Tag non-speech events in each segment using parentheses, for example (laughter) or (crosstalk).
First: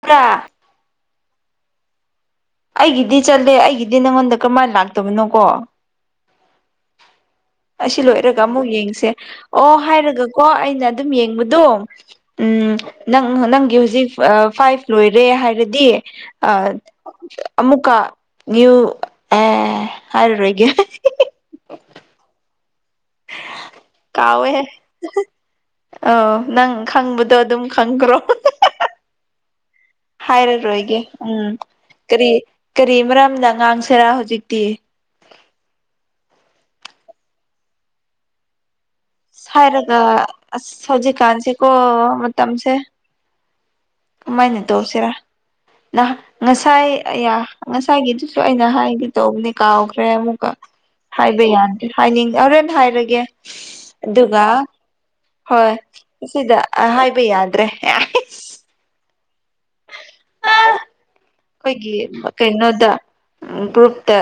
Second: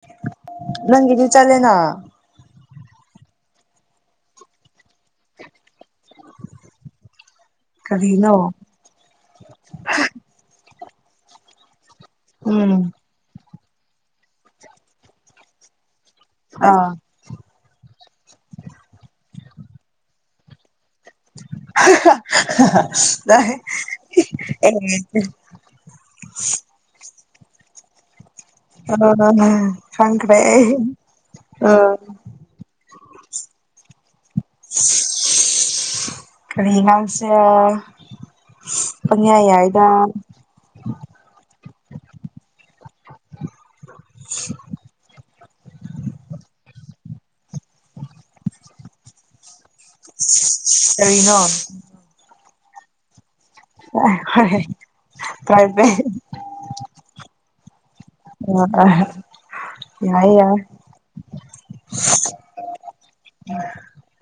ꯄꯨꯔꯥ ꯅꯪꯒꯤꯗꯤ ꯆꯠꯂꯤꯅꯣ ꯑꯩꯒꯤꯗꯤ ꯆꯠꯂꯦ ꯑꯩꯒꯤꯗꯤ ꯅꯪꯉꯣꯟꯗ ꯀꯃꯥꯏꯅ ꯂꯥꯛꯇꯕꯅꯣꯀꯣ ꯑꯁꯤ ꯂꯣꯏꯔꯒ ꯀꯔꯤꯅꯣ ꯑꯃꯨꯛ ꯌꯦꯡꯁꯦ ꯑꯣ ꯍꯥꯏꯔꯒꯀꯣ ꯑꯩꯅ ꯑꯗꯨꯝ ꯌꯦꯡꯕꯗꯣ ꯎꯝ ꯅꯪ ꯅꯪ ꯍꯧꯖꯤꯛ ꯐꯥꯏꯚ ꯂꯣꯏꯔꯦ ꯍꯥꯏꯔꯗꯤ ꯑ ꯑꯥ ꯑꯃꯨꯛꯀ ꯑꯦ ꯍꯥꯏꯔꯔꯣꯏꯒꯦ (inaudible) ꯀꯥꯎꯋꯦ ꯑ ꯅꯪ ꯈꯪꯕꯗ ꯑꯗꯣ ꯑꯗꯨꯝ ꯈꯪꯈ꯭ꯔꯣ ꯑꯣ ꯍ ꯍꯥꯏꯔꯔꯣꯏꯒꯦ ꯎꯝ ꯀꯔꯤ ꯀꯔꯤ ꯃꯔꯝꯅ ꯉꯥꯡꯁꯤꯔꯥ ꯍꯧꯖꯤꯛꯇꯤ ꯀꯔꯤ ꯉꯥꯡꯁꯤꯔ ꯄꯪꯌꯥ ꯌꯥꯏꯗ ꯁꯥꯏꯔꯒ ꯁꯖꯤꯛ ꯀꯥꯟꯁꯤ ꯀꯣ ꯃꯇꯝꯁꯦ ꯀꯃꯥꯏꯅ ꯇꯧꯁꯤꯔ ꯅꯍ ꯉꯁꯥꯏ ꯑ ꯉꯁꯥꯏꯒꯤꯗꯨꯁꯨ ꯑꯩꯅ ꯍꯥꯏꯒꯦ ꯇꯧꯕꯅꯦ ꯀꯥꯎꯈ꯭ꯔꯦ ꯑꯃꯨꯛꯀ ꯀꯔꯤꯅꯣ ꯍꯥꯏꯕ ꯌꯥꯗꯦ ꯍꯥꯏꯔ ꯍꯥꯏꯔꯒꯦ ꯑꯗꯨꯒ ꯍꯣꯏ ꯍꯣꯏ ꯄ꯭ꯔꯥꯏꯚꯦꯠ ꯁꯤꯗ ꯍꯥꯏꯕ ꯌꯥꯗ꯭ꯔꯦ ꯑ ꯑꯩꯈꯣꯏꯒꯤ ꯑ ꯌꯥꯏ ꯌꯥꯏ ꯑꯩꯈꯣꯏꯒꯤ ꯀꯩꯅꯣꯗ ꯒ꯭ꯔꯨꯞꯇ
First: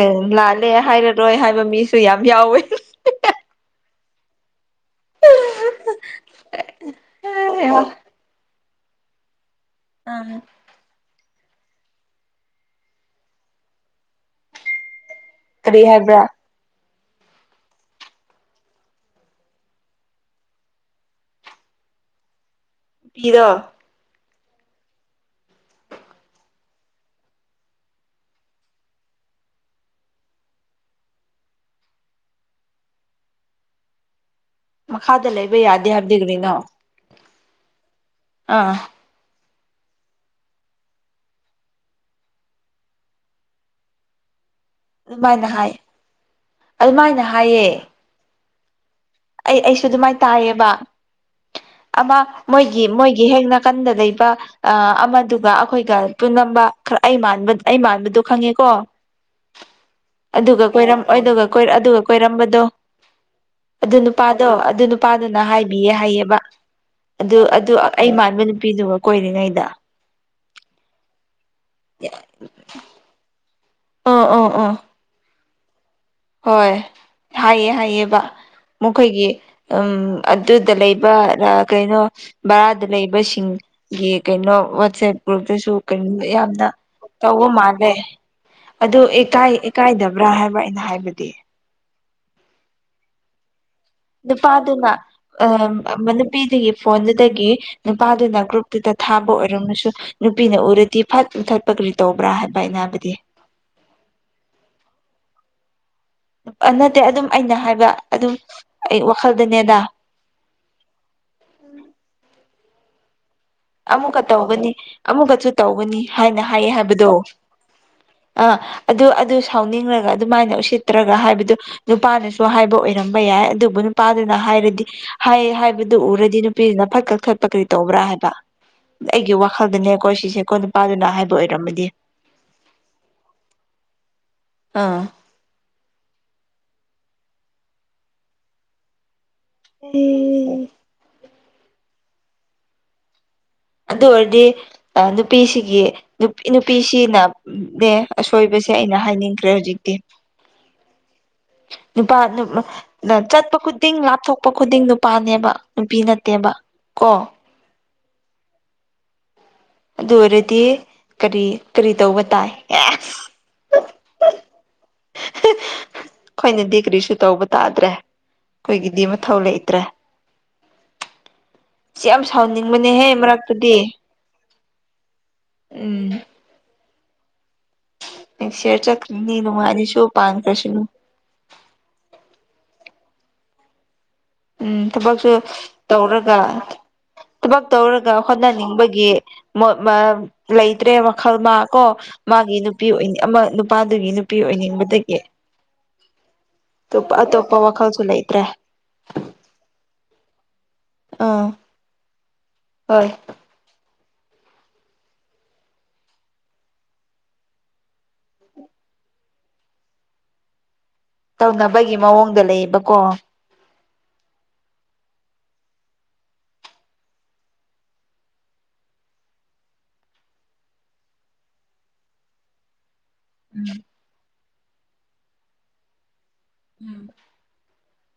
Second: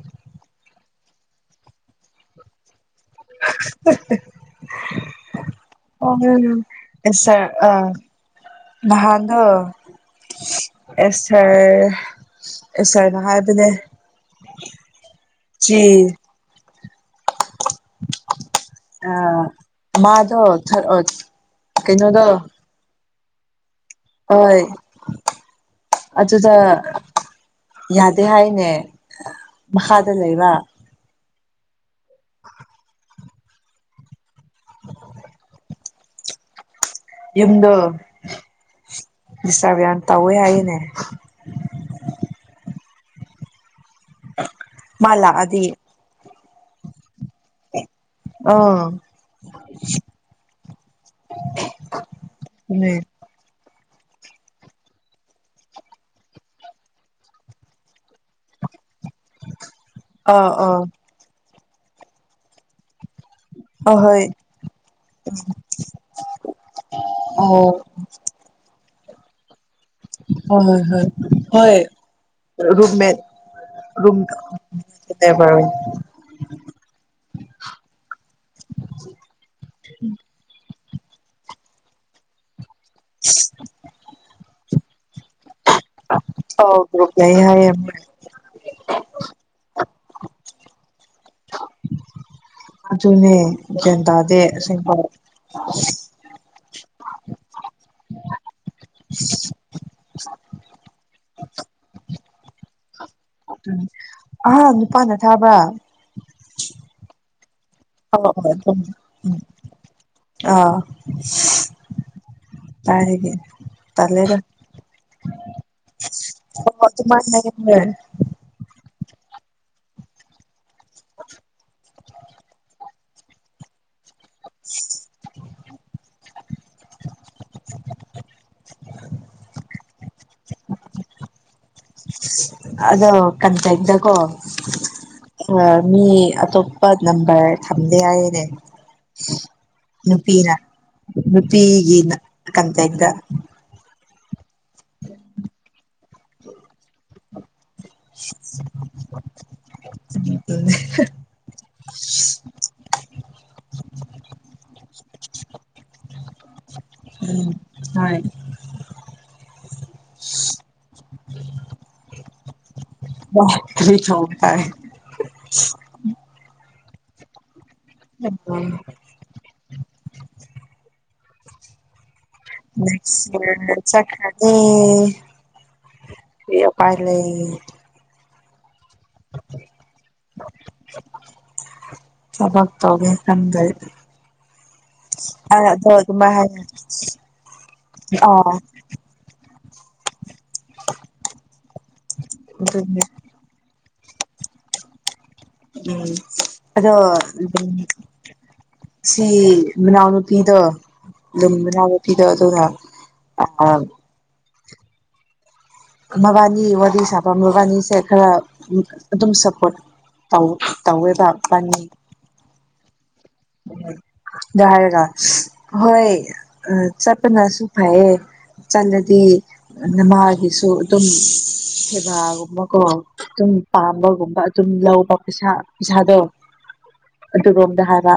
ꯑꯦ ꯂꯥꯜꯂꯦ ꯍꯥꯏꯔꯔꯣꯏ ꯍꯥꯏꯕ ꯃꯤꯁꯨ ꯌꯥꯝ ꯌꯥꯎꯋꯦ (inaudible) ꯑꯣ ꯑ ꯅꯥꯍꯟꯗꯣ ꯑ ꯁꯔ ꯁꯔꯅ ꯍꯥꯏꯕꯅꯦ ꯆꯤ ꯀꯔꯤ ꯍꯥꯏꯕ꯭ꯔꯥ ꯑ ꯃꯥꯗꯣ ꯀꯩꯅꯣꯗ ꯍꯤꯗꯣ ꯍꯣꯏ ꯑꯗꯨꯗ ꯌꯥꯗꯦ ꯍꯥꯏꯅꯦ ꯃꯈꯥꯗ ꯂꯩꯕ ꯃꯈꯥꯗ ꯂꯩꯕ ꯌꯥꯗꯦ ꯍꯥꯏꯕꯗꯤ ꯀꯔꯤꯅꯣ ꯌꯨꯝꯗꯣ ꯑꯥ ꯗꯤꯁꯇꯞ ꯌꯥꯝ ꯇꯧꯋꯦ ꯍꯥꯏꯅꯦ ꯃꯥ ꯑꯗꯨꯃꯥꯏꯅ ꯂꯥꯛꯑꯗꯤ ꯍꯥꯏ ꯑꯗꯨꯃꯥꯏꯅ ꯍꯥꯏꯌꯦ ꯑꯥ ꯑꯩ ꯑꯩꯁꯨ ꯑꯗꯨꯃꯥꯏꯅ ꯇꯥꯏꯌꯦꯕ ꯑꯃ ꯎꯝ ꯃꯣꯏꯒꯤ ꯃꯣꯏꯒꯤ ꯍꯦꯛꯅ ꯅꯀꯟꯗ ꯂꯩꯕ ꯑ ꯑꯃꯗꯨꯒ ꯑꯩꯈꯣꯏꯒ ꯄꯨꯂꯝꯕ ꯈꯔ ꯑꯩꯥ ꯃꯥꯟꯕ ꯑꯩ ꯃꯥꯟꯕꯗꯣ ꯈꯪꯉꯦꯀꯣ ꯑꯥ ꯑꯗꯨꯒ ꯑꯥ ꯀꯣꯏꯔꯝ ꯑꯗꯨꯒ ꯀꯣꯏꯔ ꯑꯗꯨꯒ ꯀꯣꯏꯔꯝꯕꯗꯣ ꯑꯗꯨ ꯑꯍꯣꯏ ꯅꯨꯄꯥꯗꯣ ꯑꯗꯨ ꯅꯨꯄꯥꯗꯨꯅ ꯍꯥꯏꯕꯤꯌꯦ ꯍꯥꯏꯌꯦꯕ ꯑꯗꯨ ꯑꯗꯨ ꯑꯣ ꯑꯩ ꯃꯥꯟꯕ ꯅꯨꯄꯤ ꯀꯣꯏꯅꯤ ꯅ ꯏꯗ ꯍꯣꯏ ꯍꯣꯏ ꯍꯣꯏ ꯍꯣꯏ ꯔꯨꯃꯦꯦꯟ ꯑꯣ ꯑꯣ ꯑꯣ ꯔꯕ ꯎ ꯍꯣꯏ ꯍꯥꯏꯌꯦ ꯍꯥꯏꯌꯦꯕ ꯃꯈꯣꯏꯒꯤ ꯎꯝ ꯑꯗꯨꯗ ꯂꯩꯕ ꯀꯩꯅꯣ ꯔ ꯂꯩꯕꯁꯤꯡ ꯌꯦ ꯀꯩꯅꯣ ꯋꯥꯣꯠꯁꯦꯄꯒ꯭ꯔꯨꯄꯦ ꯁ ꯀꯩꯅꯣ ꯌꯥꯝꯅ ꯑꯧ ꯒ꯭ꯔꯨꯞ ꯂꯩ ꯇꯧꯕ ꯍꯥꯏꯌꯦ ꯃꯥꯜꯂꯦ ꯑꯗꯨꯀꯥꯏꯀꯥꯏꯗꯕ꯭ꯔꯥ ꯍꯥꯏꯕ ꯑꯩꯅ ꯍꯥꯏꯕꯗ ꯑꯗꯨ ꯑꯗꯨꯅꯦ ꯒ꯭ꯌꯥꯟ ꯇꯥꯗꯦ ꯅꯨꯄꯥꯗꯨꯅ ꯑꯁꯦꯡꯕ ꯑ ꯅꯨꯄꯤꯗꯨꯒꯤ ꯐꯣꯟꯗꯒꯤ ꯅꯨꯄꯥꯗꯨꯅ ꯒ꯭ꯔꯨꯞꯇꯨꯗ ꯊꯥꯕ ꯑꯣꯏꯔꯝꯃꯁꯨ ꯅꯨꯄꯤꯅ ꯎꯔꯗꯤ ꯐꯠ ꯊꯠꯄ ꯀꯔꯤ ꯇꯧꯕ꯭ꯔꯥ ꯍꯥꯏꯕ ꯑꯩꯅ ꯍꯥꯏꯕꯗꯤ ꯑꯥ ꯅꯨꯄꯥꯅ ꯊꯥꯕ ꯅꯠꯇꯦ ꯑꯗꯨꯝ ꯑꯩꯅ ꯍꯥꯏꯕ ꯍ ꯍ ꯑꯗꯨꯝ ꯑꯗꯨ ꯑꯩ ꯋꯥꯈꯜꯗꯅꯦꯗ ꯑꯥ ꯇꯥꯏ ꯍꯦꯒꯦ ꯑꯃꯨꯛꯀ ꯇꯧꯒꯅꯤ ꯑꯃꯨꯛꯀꯁꯨ ꯇꯧꯒꯅꯤ ꯍꯥꯏꯅ ꯍꯥꯏꯌꯦ ꯍꯣꯏ ꯍꯥꯏꯕꯗꯣ ꯑꯗꯨꯃꯥꯏꯅ ꯍꯥꯏꯌꯦ ꯑ ꯑꯗꯨ ꯑꯗꯨ ꯁꯥꯎꯅꯤꯡꯂꯒ ꯑꯗꯨꯃꯥꯏꯅ ꯎꯁꯤꯠꯇ꯭ꯔꯒ ꯍꯥꯏꯕꯗꯨ ꯅꯨꯄꯥꯅꯁꯨ ꯍꯥꯏꯕ ꯑꯣꯏꯔꯝꯕ ꯌꯥꯏ ꯑꯗꯨꯕꯨ ꯄꯥꯥꯗꯅ ꯍꯥꯏꯔꯗꯤ ꯍꯥꯏ ꯍꯥꯏꯕꯗꯨ ꯎꯔꯗꯤꯅ ꯅꯨꯄꯤꯁꯤꯅ ꯐꯠ ꯀꯛ ꯊꯠꯄ ꯀꯔꯤ ꯇꯧꯕ꯭ꯔꯥ ꯍꯥꯏꯕ ꯑꯩꯒꯤ ꯋꯥꯈꯜꯗꯅꯦꯀꯣ ꯁꯤꯁꯦꯀꯣ ꯅꯨꯄꯥꯗꯨꯅ ꯍꯥꯏꯕ ꯑꯣꯏꯔꯝꯃꯗꯤ ꯑꯗꯣ ꯀꯇ ꯏꯗꯒꯣ ꯑꯥ ꯑ ꯃꯤ ꯑꯇꯣ ꯄ ꯅꯝꯕꯔ ꯊꯝꯗꯦ ꯍꯥꯏꯅꯦ ꯅꯨꯄꯤꯅ ꯅꯨꯄꯤꯒꯤꯅ ꯀꯟꯇꯛꯇ ꯑꯗꯨ ꯑꯣꯏꯔꯗꯤ ꯅꯨꯄꯤꯁꯤꯒꯤ ꯅꯨꯄꯤꯁꯤꯅ ꯑꯁꯣꯏꯕꯁꯦ ꯑꯩꯅ ꯍꯥꯏꯅꯤꯡꯈ꯭ꯔꯦ ꯍꯧꯖꯤꯛꯇꯤ ꯎꯝ ꯅꯨꯄꯥ ꯆꯠꯄ ꯈꯨꯗꯤꯡ ꯂꯥꯞꯊꯣꯛꯄ ꯈꯨꯗꯤꯡ ꯄꯅꯦꯕ ꯅꯨꯄꯤ ꯅꯠꯇꯦꯕ ꯀꯣ ꯎꯝ ꯍꯣꯏ ꯑꯗꯨ ꯑꯣꯏꯔꯗꯤ ꯀꯔꯤ ꯀꯔꯤ ꯇꯧꯕ ꯇꯥꯏ ꯍ ꯀꯔꯤ ꯇꯧꯕ ꯇꯥꯏ ꯎ ꯑꯩꯈꯣꯏꯅꯗꯤ ꯀꯔꯤꯁꯨ ꯇꯧꯕ ꯇꯥꯗ꯭ꯔꯦ ꯑꯩꯈꯣꯏꯒꯤꯗꯤ ꯃꯊꯧ ꯂꯩꯇꯦ ꯇꯔ꯭ꯦ ꯎꯝ ꯆꯠꯈꯔ꯭ꯥꯅꯤ ꯄꯥꯏ ꯂꯩ ꯁꯦꯔ ꯆꯠ ꯅꯤ ꯑꯗꯨꯨ ꯃꯥꯔꯤ ꯁꯣ ꯄꯥꯡ ꯀ꯭ꯔꯁꯤ ꯊꯕꯛ (unintelligible) ꯎꯝ ꯊꯕꯛꯁꯨ ꯑꯗꯣ ꯑꯗꯨꯃꯥꯏ ꯇꯧꯔꯒ ꯍꯥꯏ ꯊꯕꯛ ꯇꯧꯔꯒ ꯑꯥ ꯍꯣꯠꯅꯅꯤꯡꯕꯒꯤ ꯃ ꯃ ꯂꯩꯇ꯭ꯔꯦ ꯋꯥꯈꯜ ꯃꯥ ꯀꯣ ꯃꯥꯒꯤ ꯅꯨꯄꯤ ꯑꯗꯨꯅꯦ ꯑꯣꯏꯅꯤ ꯑꯃ ꯅꯨꯄꯥꯗꯨꯒꯤ ꯅꯨꯄꯤ ꯑꯣꯏꯅꯤꯡꯕꯗꯒꯤ ꯎꯝ ꯑꯗꯣ ꯑꯇꯣꯞꯄ ꯑꯇꯣꯞꯄ ꯋꯥꯈꯜꯁꯨ ꯂꯩꯇ꯭ꯔꯦ ꯁꯤ ꯃꯅꯥꯎꯅꯨꯄꯤꯗꯣ ꯑꯥ ꯑꯗꯨꯝ ꯃꯅꯥꯎꯅꯨꯄꯤꯗꯣ ꯑꯗꯨꯅ ꯍꯣꯏ ꯑ ꯃꯕꯥꯅꯤ ꯋꯥꯔꯤ ꯁꯥꯕ ꯃꯕꯥꯅꯤꯁꯦ ꯈꯔ ꯑꯗꯨꯝ ꯁꯄꯣꯔꯠ ꯇꯧ ꯇꯧꯋꯦꯕ ꯏꯕꯥꯅꯤ ꯇꯧꯅꯕꯒꯤ ꯃꯑꯣꯡꯗ ꯂꯩꯌꯦꯕꯀꯣ ꯑꯗꯨ ꯍꯥꯏꯔꯒ ꯍꯣꯏ ꯆꯠꯄꯅꯁꯨ ꯐꯩꯌꯦ ꯆꯠꯂꯗꯤ ꯅꯃꯥꯒꯤꯁꯨ ꯑꯗꯨꯝ ꯁꯦꯕꯥꯒꯨꯝꯕꯀꯣ ꯑꯗꯨꯝ ꯄꯥꯝꯕꯒꯨꯝꯕ ꯑꯗꯨꯝ ꯂꯧꯕ ꯄꯩꯁꯥ ꯄꯩꯁꯥꯗꯣ ꯑꯗꯨꯒꯝꯗ ꯍꯥ ꯋꯥ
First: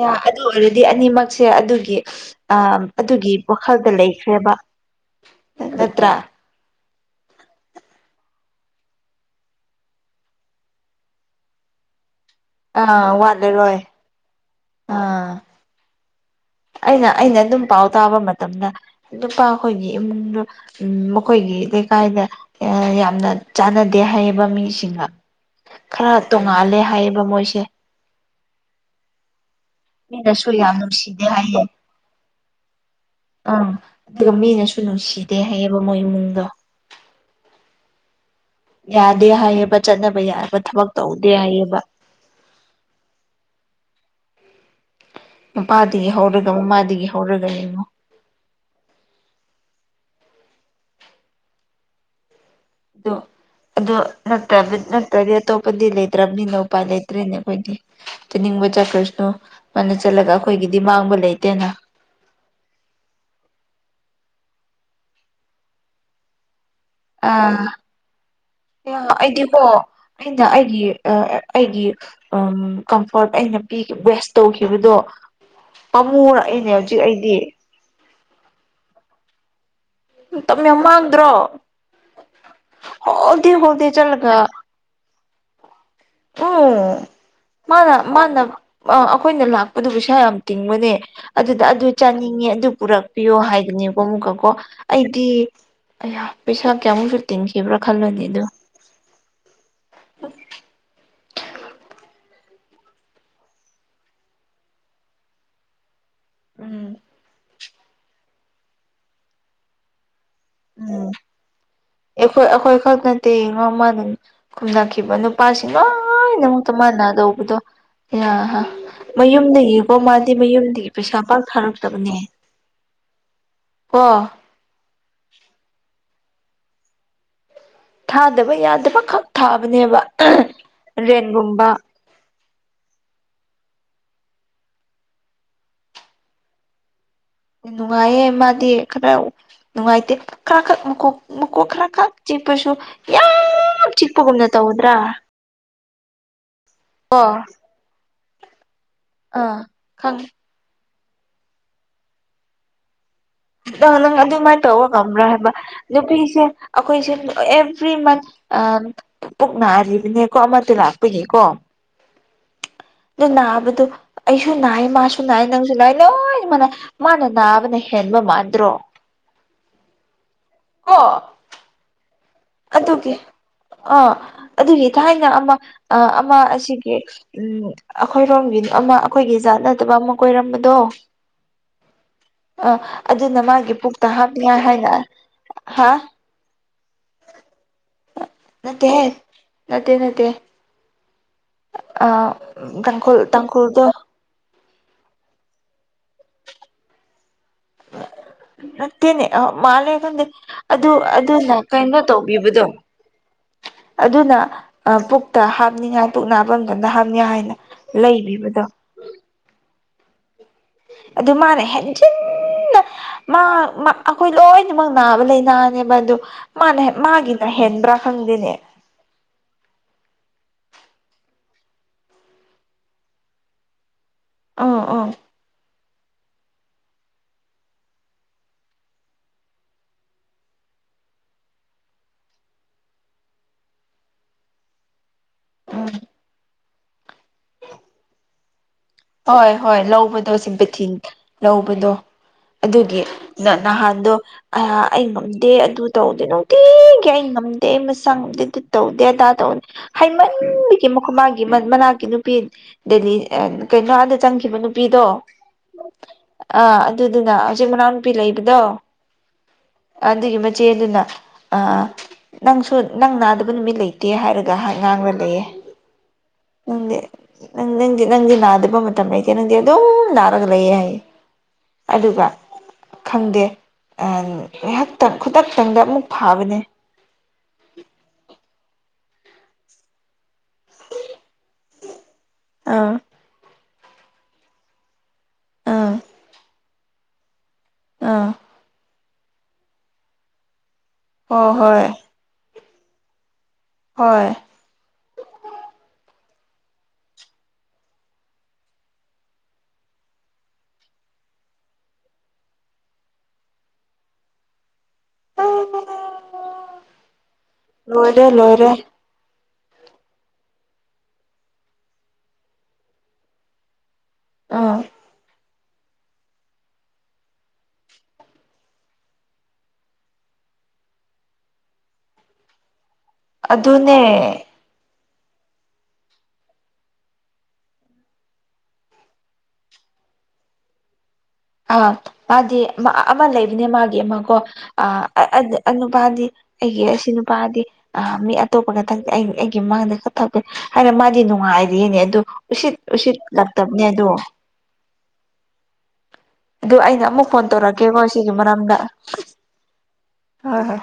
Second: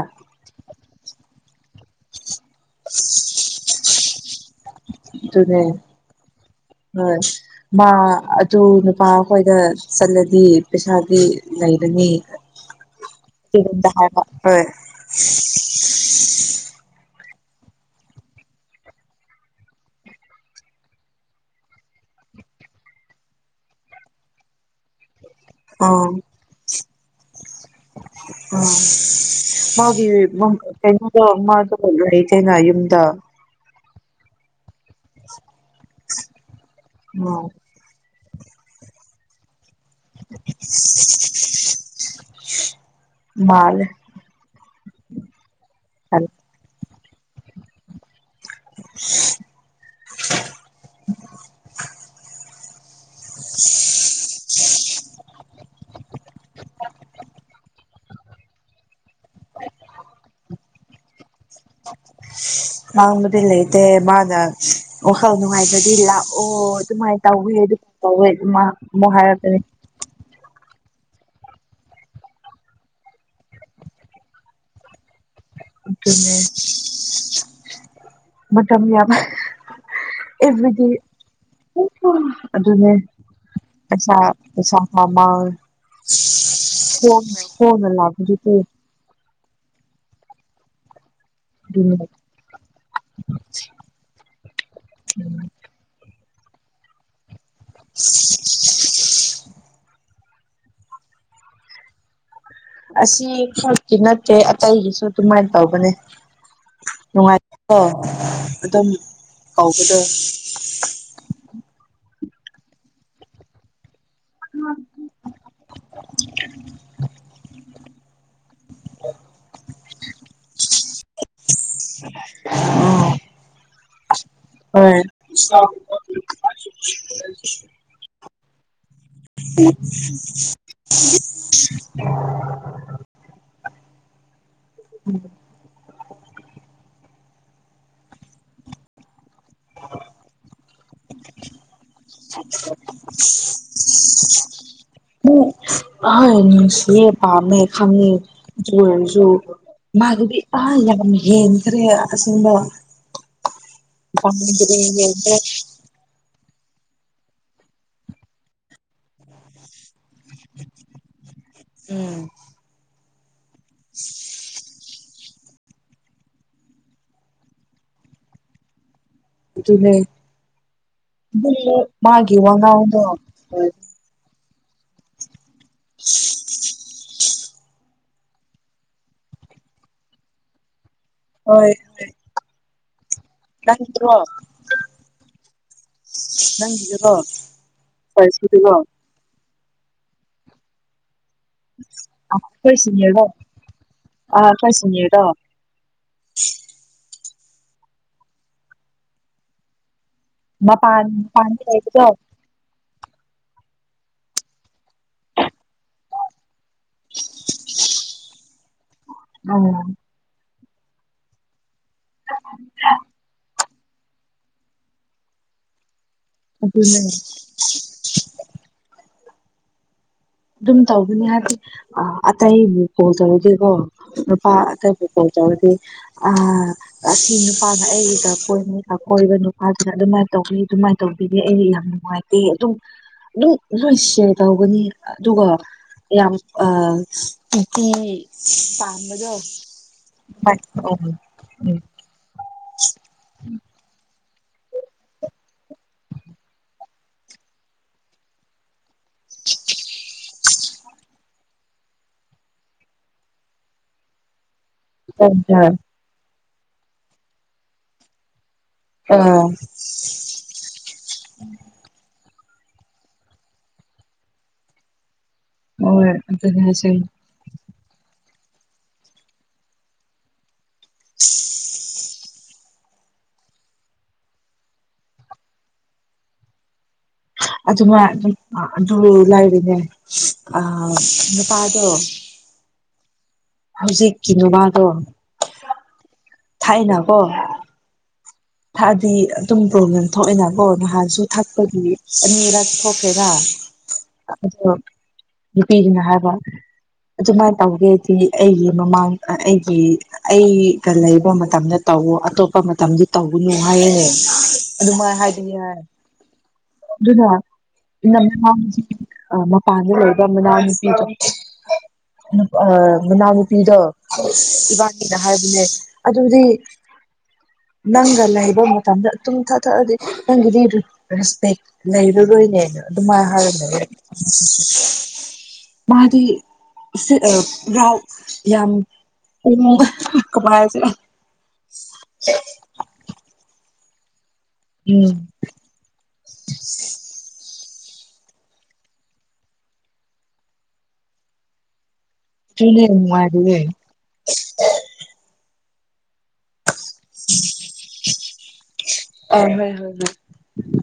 ꯌꯥ ꯑꯗꯨ ꯑꯣꯏꯔꯗꯤ ꯑꯅꯤꯃꯛ ꯁꯦ ꯑꯗꯨ ꯑ ꯑꯗꯨꯒꯤ ꯋꯥꯈꯜꯗ ꯂꯩ ꯈꯔ꯭ꯦꯕ ꯑꯗꯨꯅꯦ ꯍꯣꯏ ꯃꯥ ꯑꯗꯨ ꯅꯨꯄꯥ ꯑꯩꯈꯣꯏꯗ ꯆꯠꯂꯗꯤ ꯄꯩꯁꯥꯗꯤ ꯂꯩꯔꯅꯤ ꯑꯥ ꯋꯥꯠꯂꯔꯣꯏ ꯇꯔꯝꯗꯔ ꯍꯣꯏ (inaudible) ꯑꯥ ꯑꯩꯅ ꯑꯩꯅ ꯑꯗꯨꯝ ꯄꯥꯎ ꯇꯥꯕ ꯃꯇꯝꯗ ꯅꯨꯄꯥ ꯑꯩꯈꯣꯏꯒꯤ ꯏꯃꯨꯡꯗꯣ ꯃꯈꯣꯏꯒꯤ ꯂꯩꯀꯥꯏꯗ ꯌꯥꯝꯅ ꯆꯥꯟꯅꯗꯦ ꯍꯥꯏꯌꯦꯕ ꯃꯤꯁꯤꯡꯒ ꯈꯔ ꯇꯣꯡꯉꯥꯜꯂꯦ ꯍꯥꯏ ꯀꯃꯣꯏꯁꯦ ꯑ ꯃꯥꯒꯤ ꯃꯤꯅꯁꯨ ꯌꯥꯝ ꯀꯩꯅꯣꯗ ꯅꯨꯡꯁꯤꯗꯦ ꯍꯥꯏꯌꯦ ꯃꯥꯗꯣ ꯂꯩ ꯀꯩꯅ ꯌꯨꯝꯗ ꯑꯪ ꯑꯗꯨꯒ ꯃꯤꯅꯁꯨ ꯅꯨꯡꯁꯤꯗꯦ ꯍꯥꯏꯌꯦꯕ ꯃꯣꯏ ꯏꯃꯨꯡꯗꯣ ꯎ ꯌꯥꯗꯦ ꯍꯥꯏꯌꯦ ꯆꯠꯅꯕ ꯌꯥꯕ ꯊꯕꯛ ꯇꯧꯗꯦ ꯍꯥꯏꯌꯦꯕ ꯃꯥꯜꯂꯦ ꯃꯄꯥꯗꯒꯤ ꯍꯧꯔꯒ ꯃꯃꯥꯗꯒꯤ ꯇꯧꯔꯒ ꯏꯅꯣ (unintelligible) (inaudible) ꯑ ꯑꯗꯨ ꯅ꯭ꯔꯗꯤ ꯑꯇꯣꯞꯄꯗꯤ ꯂꯩꯇ꯭ꯔꯕꯅꯤꯅ ꯎꯄꯥꯥꯏ ꯂꯩꯇ꯭ꯔꯔꯤꯅꯦ ꯑꯩꯈꯣꯏꯗꯤ ꯅꯤꯡꯕ ꯆꯆꯥ ꯀ ꯃꯥꯅ ꯆꯠꯂꯒ ꯑꯩꯈꯣꯏꯒꯤꯗꯤ ꯃꯥꯡꯕ ꯂꯩꯇ ꯠꯇꯅ ꯃꯥꯡꯕꯗꯤ ꯂꯩꯇꯦ ꯃꯥꯅ ꯋꯥꯈꯜ ꯅꯨꯡꯉꯥꯏꯕꯗꯤ ꯂꯥꯛꯑꯣ ꯑꯗꯨꯃꯥꯏꯅ ꯇꯧꯋꯦ ꯑꯥ ꯑꯗꯨꯃꯥꯏꯅ ꯇꯧꯋꯦ ꯑꯗꯨ ꯑꯃꯨꯛ ꯍꯥꯏꯔꯛꯀꯅꯤ ꯑꯩꯗꯤꯀꯣ ꯑꯩꯅ ꯑꯩꯒꯤ ꯑꯩꯒꯤ ꯀꯝꯐꯣꯔꯠ ꯑꯩꯅ ꯄ ꯋꯦꯁ ꯇꯧꯈꯤꯕꯗꯣ ꯑꯗꯨꯅꯦ ꯄꯥꯝꯃꯨꯔꯛꯏꯅꯦ ꯍꯧꯖꯤꯛ ꯑꯩꯗꯤ ꯃꯖꯝꯕꯤ ꯌꯥꯕ ꯃꯇꯝ ꯌꯥꯝ ꯑꯦꯚ꯭ꯔꯤꯗꯦ ꯃꯥꯡꯗ꯭ꯔꯣ ꯑꯗꯨꯅꯦ ꯍꯣꯜ ꯗꯦ ꯍꯣꯜ ꯗꯦ ꯄꯩꯁꯥ ꯆꯠꯂꯒ ꯄꯩꯁꯥꯥꯕ (inaudible) (unintelligible) ꯎꯝ ꯃꯥꯅ ꯃꯥꯗ ꯂꯥꯛꯄꯗꯨꯗꯤ ꯑꯩꯈꯣꯏꯅ ꯂꯥꯛꯄꯗꯨ ꯄꯩꯁꯥ ꯌꯥꯝ ꯇꯤꯡꯕꯅꯦ ꯑꯗꯨꯗ ꯑꯗꯨ ꯑꯗꯨꯅꯦ ꯆꯥꯅꯤꯡꯉꯦ ꯑꯗꯨ ꯄꯨꯔꯛꯄꯤꯌꯣ ꯍꯥꯏꯗꯨꯅꯦꯀꯣ ꯑꯃꯨꯛꯀꯀꯣ ꯑꯩꯗꯤ ꯄꯩꯁꯥ ꯀꯌꯥ ꯑꯃꯨꯁꯨ ꯇꯤꯟꯈꯤꯕ꯭ꯔꯥ ꯈꯜꯂꯨꯅꯦ ꯑꯗꯨ ꯑꯁꯤ ꯈꯔꯀꯤ ꯅꯠꯇꯦ ꯑꯇꯩꯒꯤꯁꯨ ꯑꯗꯨꯃꯥꯏꯅ ꯇꯧꯕꯅꯦ ꯎꯝ ꯑ ꯑꯗꯨꯝ ꯀꯥꯎꯒꯗꯣꯏ ꯎꯝ ꯑꯩꯈꯣꯏ ꯑꯩꯈꯣꯏ ꯈ ꯅꯠꯇ ꯃꯃ ꯈꯨꯝꯅꯈꯤꯕ ꯅꯨꯄꯥꯁꯤꯡ ꯂꯣꯏꯅꯃꯛꯇ ꯃꯥꯟꯅꯗꯧꯕꯗꯣ ꯌꯥ ꯃꯌꯨꯝꯗꯒꯤꯀꯣ ꯃꯥꯗꯤ ꯃꯌꯨꯝꯗꯒꯤ ꯄꯩꯁꯥ ꯄꯥꯛ ꯑꯣ ꯍ ꯍꯣꯏ ꯌꯥꯗꯕ ꯌꯥꯗꯕ ꯈꯛ ꯊꯥꯕꯅꯦꯕ ꯔꯦꯟꯒꯨꯝꯕ ꯎꯝ (inaudible) ꯅꯨꯡꯉꯥꯏꯌꯦ ꯃꯥꯗꯤ ꯈꯔ ꯅꯨꯡꯥꯏꯇꯦ ꯈꯔꯥ ꯈꯛ ꯣꯛ ꯃꯀꯣꯛ ꯈꯔ ꯈꯛ ꯆꯤꯛꯄꯁꯨ ꯌꯥꯝ ꯆꯤꯛꯄꯒꯨꯝꯅ ꯇꯧꯒꯗ꯭ꯔꯥ ꯑ ꯁꯤ ꯄꯝꯃꯦ ꯈꯪꯉꯦ ꯁꯨ ꯑꯥ ꯈꯪ ꯃꯒꯤꯗꯤ ꯑ ꯍꯦꯟ ꯈꯔꯦ ꯑꯁꯤꯃꯕ ꯑꯪ ꯅꯪ ꯑꯗꯨꯃꯥꯏꯅ ꯇꯧꯕ ꯉꯝꯕ꯭ꯔꯥ ꯍꯥꯏꯕ ꯑꯗꯨ ꯅꯨꯄꯤ ꯁꯦ ꯑꯩꯈꯣꯏꯁꯦ ꯑꯦꯚ꯭ꯔꯤ ꯃꯟ ꯄꯨꯛ ꯅꯔꯤꯕꯅꯦꯕꯀꯣ ꯑꯃꯗꯣ ꯂꯥꯛꯄꯅꯦꯀꯣ ꯎꯝ ꯑꯗꯨ ꯅꯥꯕꯗꯣ ꯑꯩꯁꯨ ꯅꯥꯏ ꯃꯥꯁꯨ ꯅꯥꯏ ꯅꯪꯁꯨ ꯅꯥꯏ ꯂꯣꯏ ꯃꯅꯩ ꯃꯥꯅ ꯅꯥꯕꯅ ꯍꯦꯟꯕ ꯃꯥꯟꯗ꯭ꯔꯣ ꯑꯗꯨꯅꯦ ꯀꯣ ꯑꯗꯨ ꯃꯥꯒꯤ ꯋꯉꯥꯡꯗꯣ ꯑꯗꯨꯒꯤ ꯑꯥ ꯑꯗꯨꯒꯤ ꯊꯥꯏꯅ ꯑꯃ ꯑ ꯑꯃ ꯑꯁꯤꯒꯤꯒ ꯎꯝ ꯑꯩꯈꯣꯏꯔꯣꯝꯒꯤ ꯑꯃ ꯑꯩꯈꯣꯏꯒꯤ ꯖꯥꯠꯅꯗꯕ ꯑꯃ ꯀꯣꯏꯔꯝꯕꯗꯣ ꯍꯣꯏ ꯍꯣꯏ ꯑ ꯑꯗꯨꯅ ꯃꯥꯒꯤ ꯄꯨꯛꯇ ꯍꯥꯞꯅꯤꯉꯥꯏ ꯍꯥꯏꯅ ꯍꯥ ꯀꯣ ꯐꯔꯁꯀꯤꯗꯤꯀꯣ ꯅꯠꯇꯦꯍꯦ ꯅꯠꯇꯦ ꯅꯠꯇꯦ ꯑ ꯑꯩꯈꯣꯏ ꯇꯥꯡꯀꯨꯜ ꯁꯤꯅꯤꯌꯔꯗꯣ ꯇꯥꯡꯀꯨꯜꯗ ꯑꯥ ꯁꯤꯅꯤꯌꯔꯗꯣ ꯅꯠꯇꯦꯅꯦ ꯃꯥꯜꯂꯦ ꯑꯗꯨ ꯃꯄꯥꯟ ꯑꯗꯨꯅ ꯃꯄꯥꯟꯗ ꯀꯩꯅꯣ ꯂꯩꯕꯗꯣ ꯇꯧꯕꯤꯕꯗꯣ ꯑꯗꯨꯅ ꯄꯨꯛꯇ ꯍꯥꯞꯅꯤꯡꯉꯥꯏ ꯄꯨꯛ ꯅꯥꯐꯝ ꯑꯗꯨꯇ ꯍꯥꯞꯅꯤ ꯍꯥꯏꯅ ꯂꯩꯕꯤꯕꯗꯣ ꯎꯝ ꯑꯗꯨ ꯃꯥꯅ ꯍꯦꯟ ꯖꯤꯟꯅ ꯃꯥ ꯑꯩꯈꯣꯏ ꯂꯣꯏꯅꯃꯛ ꯅꯥꯕ ꯂꯩꯅꯥꯅꯦꯕ ꯑꯗꯨ ꯃꯥꯅꯦ ꯑꯗꯨꯅꯦ ꯃꯥꯒꯤꯅ ꯍꯦꯟꯕ꯭ꯔꯥ ꯈꯪꯗꯦꯅꯦ ꯑꯗꯨꯝ ꯇꯧꯒꯅꯤ ꯍꯥꯏꯗꯤ ꯑꯇꯩ ꯀꯣꯜ ꯇꯧꯔꯒꯦꯀꯣ ꯄꯥ ꯎꯝ ꯑꯇꯩ ꯎꯝ ꯀꯣꯜ ꯇꯧꯔꯗꯤ ꯑ ꯑꯁꯤ ꯅꯨꯄꯥꯅ ꯑꯩꯗꯥꯛ ꯀꯣꯏꯕꯗ ꯀꯣꯏꯕ ꯅꯨꯄꯥꯁꯤꯅ ꯑꯗꯨꯃꯥꯏꯅ ꯇꯧꯕꯤ ꯑꯗꯨꯃꯥꯏꯅ ꯇꯧꯕꯤꯅꯦ ꯑꯩ ꯌꯥꯝ ꯅꯨꯡꯉꯥꯏꯇꯦ ꯑꯗꯨꯝ ꯑꯗꯨꯝ ꯂꯣꯏ ꯁꯤꯌꯔ ꯇꯧꯒꯅꯤ ꯑꯗꯨꯒ ꯎꯝ ꯌꯥꯝ ꯑꯥ ꯏ (unintelligible) ꯍꯣꯏ ꯍꯣꯏ ꯂꯧꯕꯗꯣ ꯁꯤꯝꯄꯦꯊꯤꯟ ꯂꯧꯕꯗꯣ ꯑꯗꯨꯒꯤ ꯅ ꯅꯍꯥꯟꯗꯣ ꯑ ꯑꯩ ꯉꯝꯗꯦ ꯑꯗꯨ ꯇꯧꯗꯦ ꯅꯨꯡꯇꯤꯒꯤ ꯑꯩ ꯉꯝꯗꯦ ꯑꯩ ꯃꯁꯥ ꯉꯝꯗꯦ ꯇꯧꯗꯦ ꯑꯗꯥ ꯇꯧꯗꯦ ꯍꯥꯏꯃꯟ ꯃꯥꯒꯤ ꯃꯅꯥꯛꯀꯤ ꯅꯨꯄꯤ ꯗꯦꯂꯤ ꯀꯩꯅꯣ ꯑꯥꯗ ꯆꯪꯈꯤꯕ ꯅꯨ (unintelligible) ꯑꯥ ꯑꯗꯨꯗꯨꯅ ꯍꯧꯖꯤꯛ ꯃꯅꯥꯎꯅꯨꯄꯤ ꯂꯩꯕꯗꯣ ꯑ ꯑꯗꯨꯒꯤ ꯃꯆꯦꯗꯨꯅ ꯑ ꯅꯪꯁꯨ ꯅꯪ ꯅꯥꯗꯕ ꯅꯨꯃꯤꯠ ꯂꯩꯇꯦ ꯍꯥꯏꯔꯒ ꯉꯥꯡꯂ ꯂꯩꯌꯦ ꯑꯣ ꯑꯗꯨꯅꯦ ꯍꯥꯏꯁꯦ ꯅꯪꯗꯤ ꯅꯪ ꯅꯪꯗꯤ ꯅꯗꯕ ꯅꯥꯗꯕ ꯃꯇꯝ ꯂꯩꯇꯦ ꯅꯪꯗꯤ ꯑꯗꯨꯝ ꯅꯥꯒ ꯂꯩꯌꯦ ꯍꯥꯏ ꯑꯗꯨꯒ ꯈꯪꯗꯦ ꯉꯥꯏꯍꯥꯛꯇꯪ ꯈꯨꯗꯛꯇꯪꯗ ꯑꯃꯨꯛ ꯐꯥꯕꯅꯦ ꯑꯗꯨꯃ ꯑꯗꯨ ꯍ ꯂꯥꯏꯕꯅꯦ ꯑ ꯅꯨꯄꯥꯗꯣ ꯑꯥ ꯍꯧꯖꯤꯛꯀꯤ ꯅꯨꯄꯥꯗꯣ ꯑꯥ (inaudible) ꯊꯥꯏꯅ ꯀꯣ ꯑꯥ ꯍꯥꯏꯗꯤ ꯑꯗꯨꯝ ꯄ꯭ꯔꯣꯕ꯭ꯂꯦꯝ ꯊꯣꯛꯏꯅꯕꯀꯣ ꯅꯍꯥꯟꯁꯨ ꯊꯥꯛꯄꯒꯤ ꯍꯣꯏ ꯑ ꯄꯣꯀꯦꯗꯥꯥ ꯍꯣꯏ ꯑꯣ ꯅꯨꯄꯤꯒꯤꯅꯦ ꯍꯥꯏꯕ ꯑꯗꯨꯃꯥꯏꯅ ꯇꯧꯒꯦꯗꯤ ꯑꯩꯒꯤ ꯃꯃꯥꯡ ꯑꯩꯒꯤ ꯑꯩꯒ ꯂꯩꯕ ꯃꯇꯝꯗ ꯇꯧꯋꯣ ꯑꯇꯣꯞꯄ ꯃꯇꯝꯗꯤ ꯇꯧꯒꯕꯅꯨ ꯍꯥꯏꯌꯦ ꯑꯗꯨꯃꯥꯏꯅ ꯍꯥꯏꯗꯤ ꯍꯣꯏ ꯌꯥꯔꯦ ꯑꯗꯨꯅ ꯂꯣꯏꯔꯦ ꯂꯣꯏꯔꯦ ꯏ ꯑ ꯃꯄꯥꯟꯗ ꯂꯩꯕ ꯃꯅꯥꯎ ꯅꯨꯄꯤꯗꯣ ꯃꯅꯥꯎ ꯅꯨꯄꯤꯗꯣ ꯑꯥ ꯏꯕꯥꯅꯤꯅ ꯍꯥꯏꯕꯅꯦ ꯑꯗꯨꯗꯤ ꯅꯪꯒ ꯂꯩꯕ ꯃꯇꯝꯗ ꯑꯗꯨꯨꯝ ꯊꯛ ꯊꯛꯑꯗꯤ ꯅꯪꯒꯤꯗꯤ ꯔꯦꯁꯄꯦꯛ ꯂꯩꯔꯔꯣꯏꯅꯦ ꯑꯗꯨꯃꯥꯏꯅ ꯍꯥꯏꯔꯒꯦ ꯑꯗꯨꯅꯦ ꯃꯥꯗꯤ ꯔꯥꯎ ꯌꯥꯝ ꯎꯕ ꯀꯃꯥꯏꯅꯁ ꯑ ꯃꯗꯤ ꯑꯃ ꯂꯩꯕꯅꯦ ꯃꯥꯒꯤ ꯑꯃ ꯀꯣ ꯎꯝ ꯑ ꯅꯨꯄꯥꯗꯤ ꯑꯩꯒꯤ ꯑꯁꯤ ꯅꯨꯄꯥꯗꯤ ꯑ ꯃꯤ ꯑꯇꯣꯞꯄꯒ ꯊꯛꯇꯦ ꯑꯩ ꯑꯩꯒꯤ ꯃꯃꯥꯡꯗ ꯈꯛ ꯊꯛꯄꯅꯦ ꯍꯥꯏꯔ ꯃꯥꯗꯤ ꯅꯨꯡꯉꯥꯏꯔꯤꯅꯦ ꯑꯗꯨ ꯎꯁꯤꯠ ꯑꯗꯨꯨꯅꯦ ꯎꯁꯤꯠ ꯅꯨꯡꯉꯥꯏꯔꯤꯌꯦ ꯂꯛꯇꯕꯅꯦ ꯑꯗꯣ ꯑꯗꯨ ꯑꯩꯅ ꯑꯃꯨꯛ ꯐꯣꯟ ꯇꯧꯔꯛꯀꯦꯀꯣ ꯁꯤꯒꯤ ꯃꯔꯝꯗ ꯑ ꯍꯣꯏ ꯍꯣꯏ ꯍꯣꯏ ꯍꯣꯏ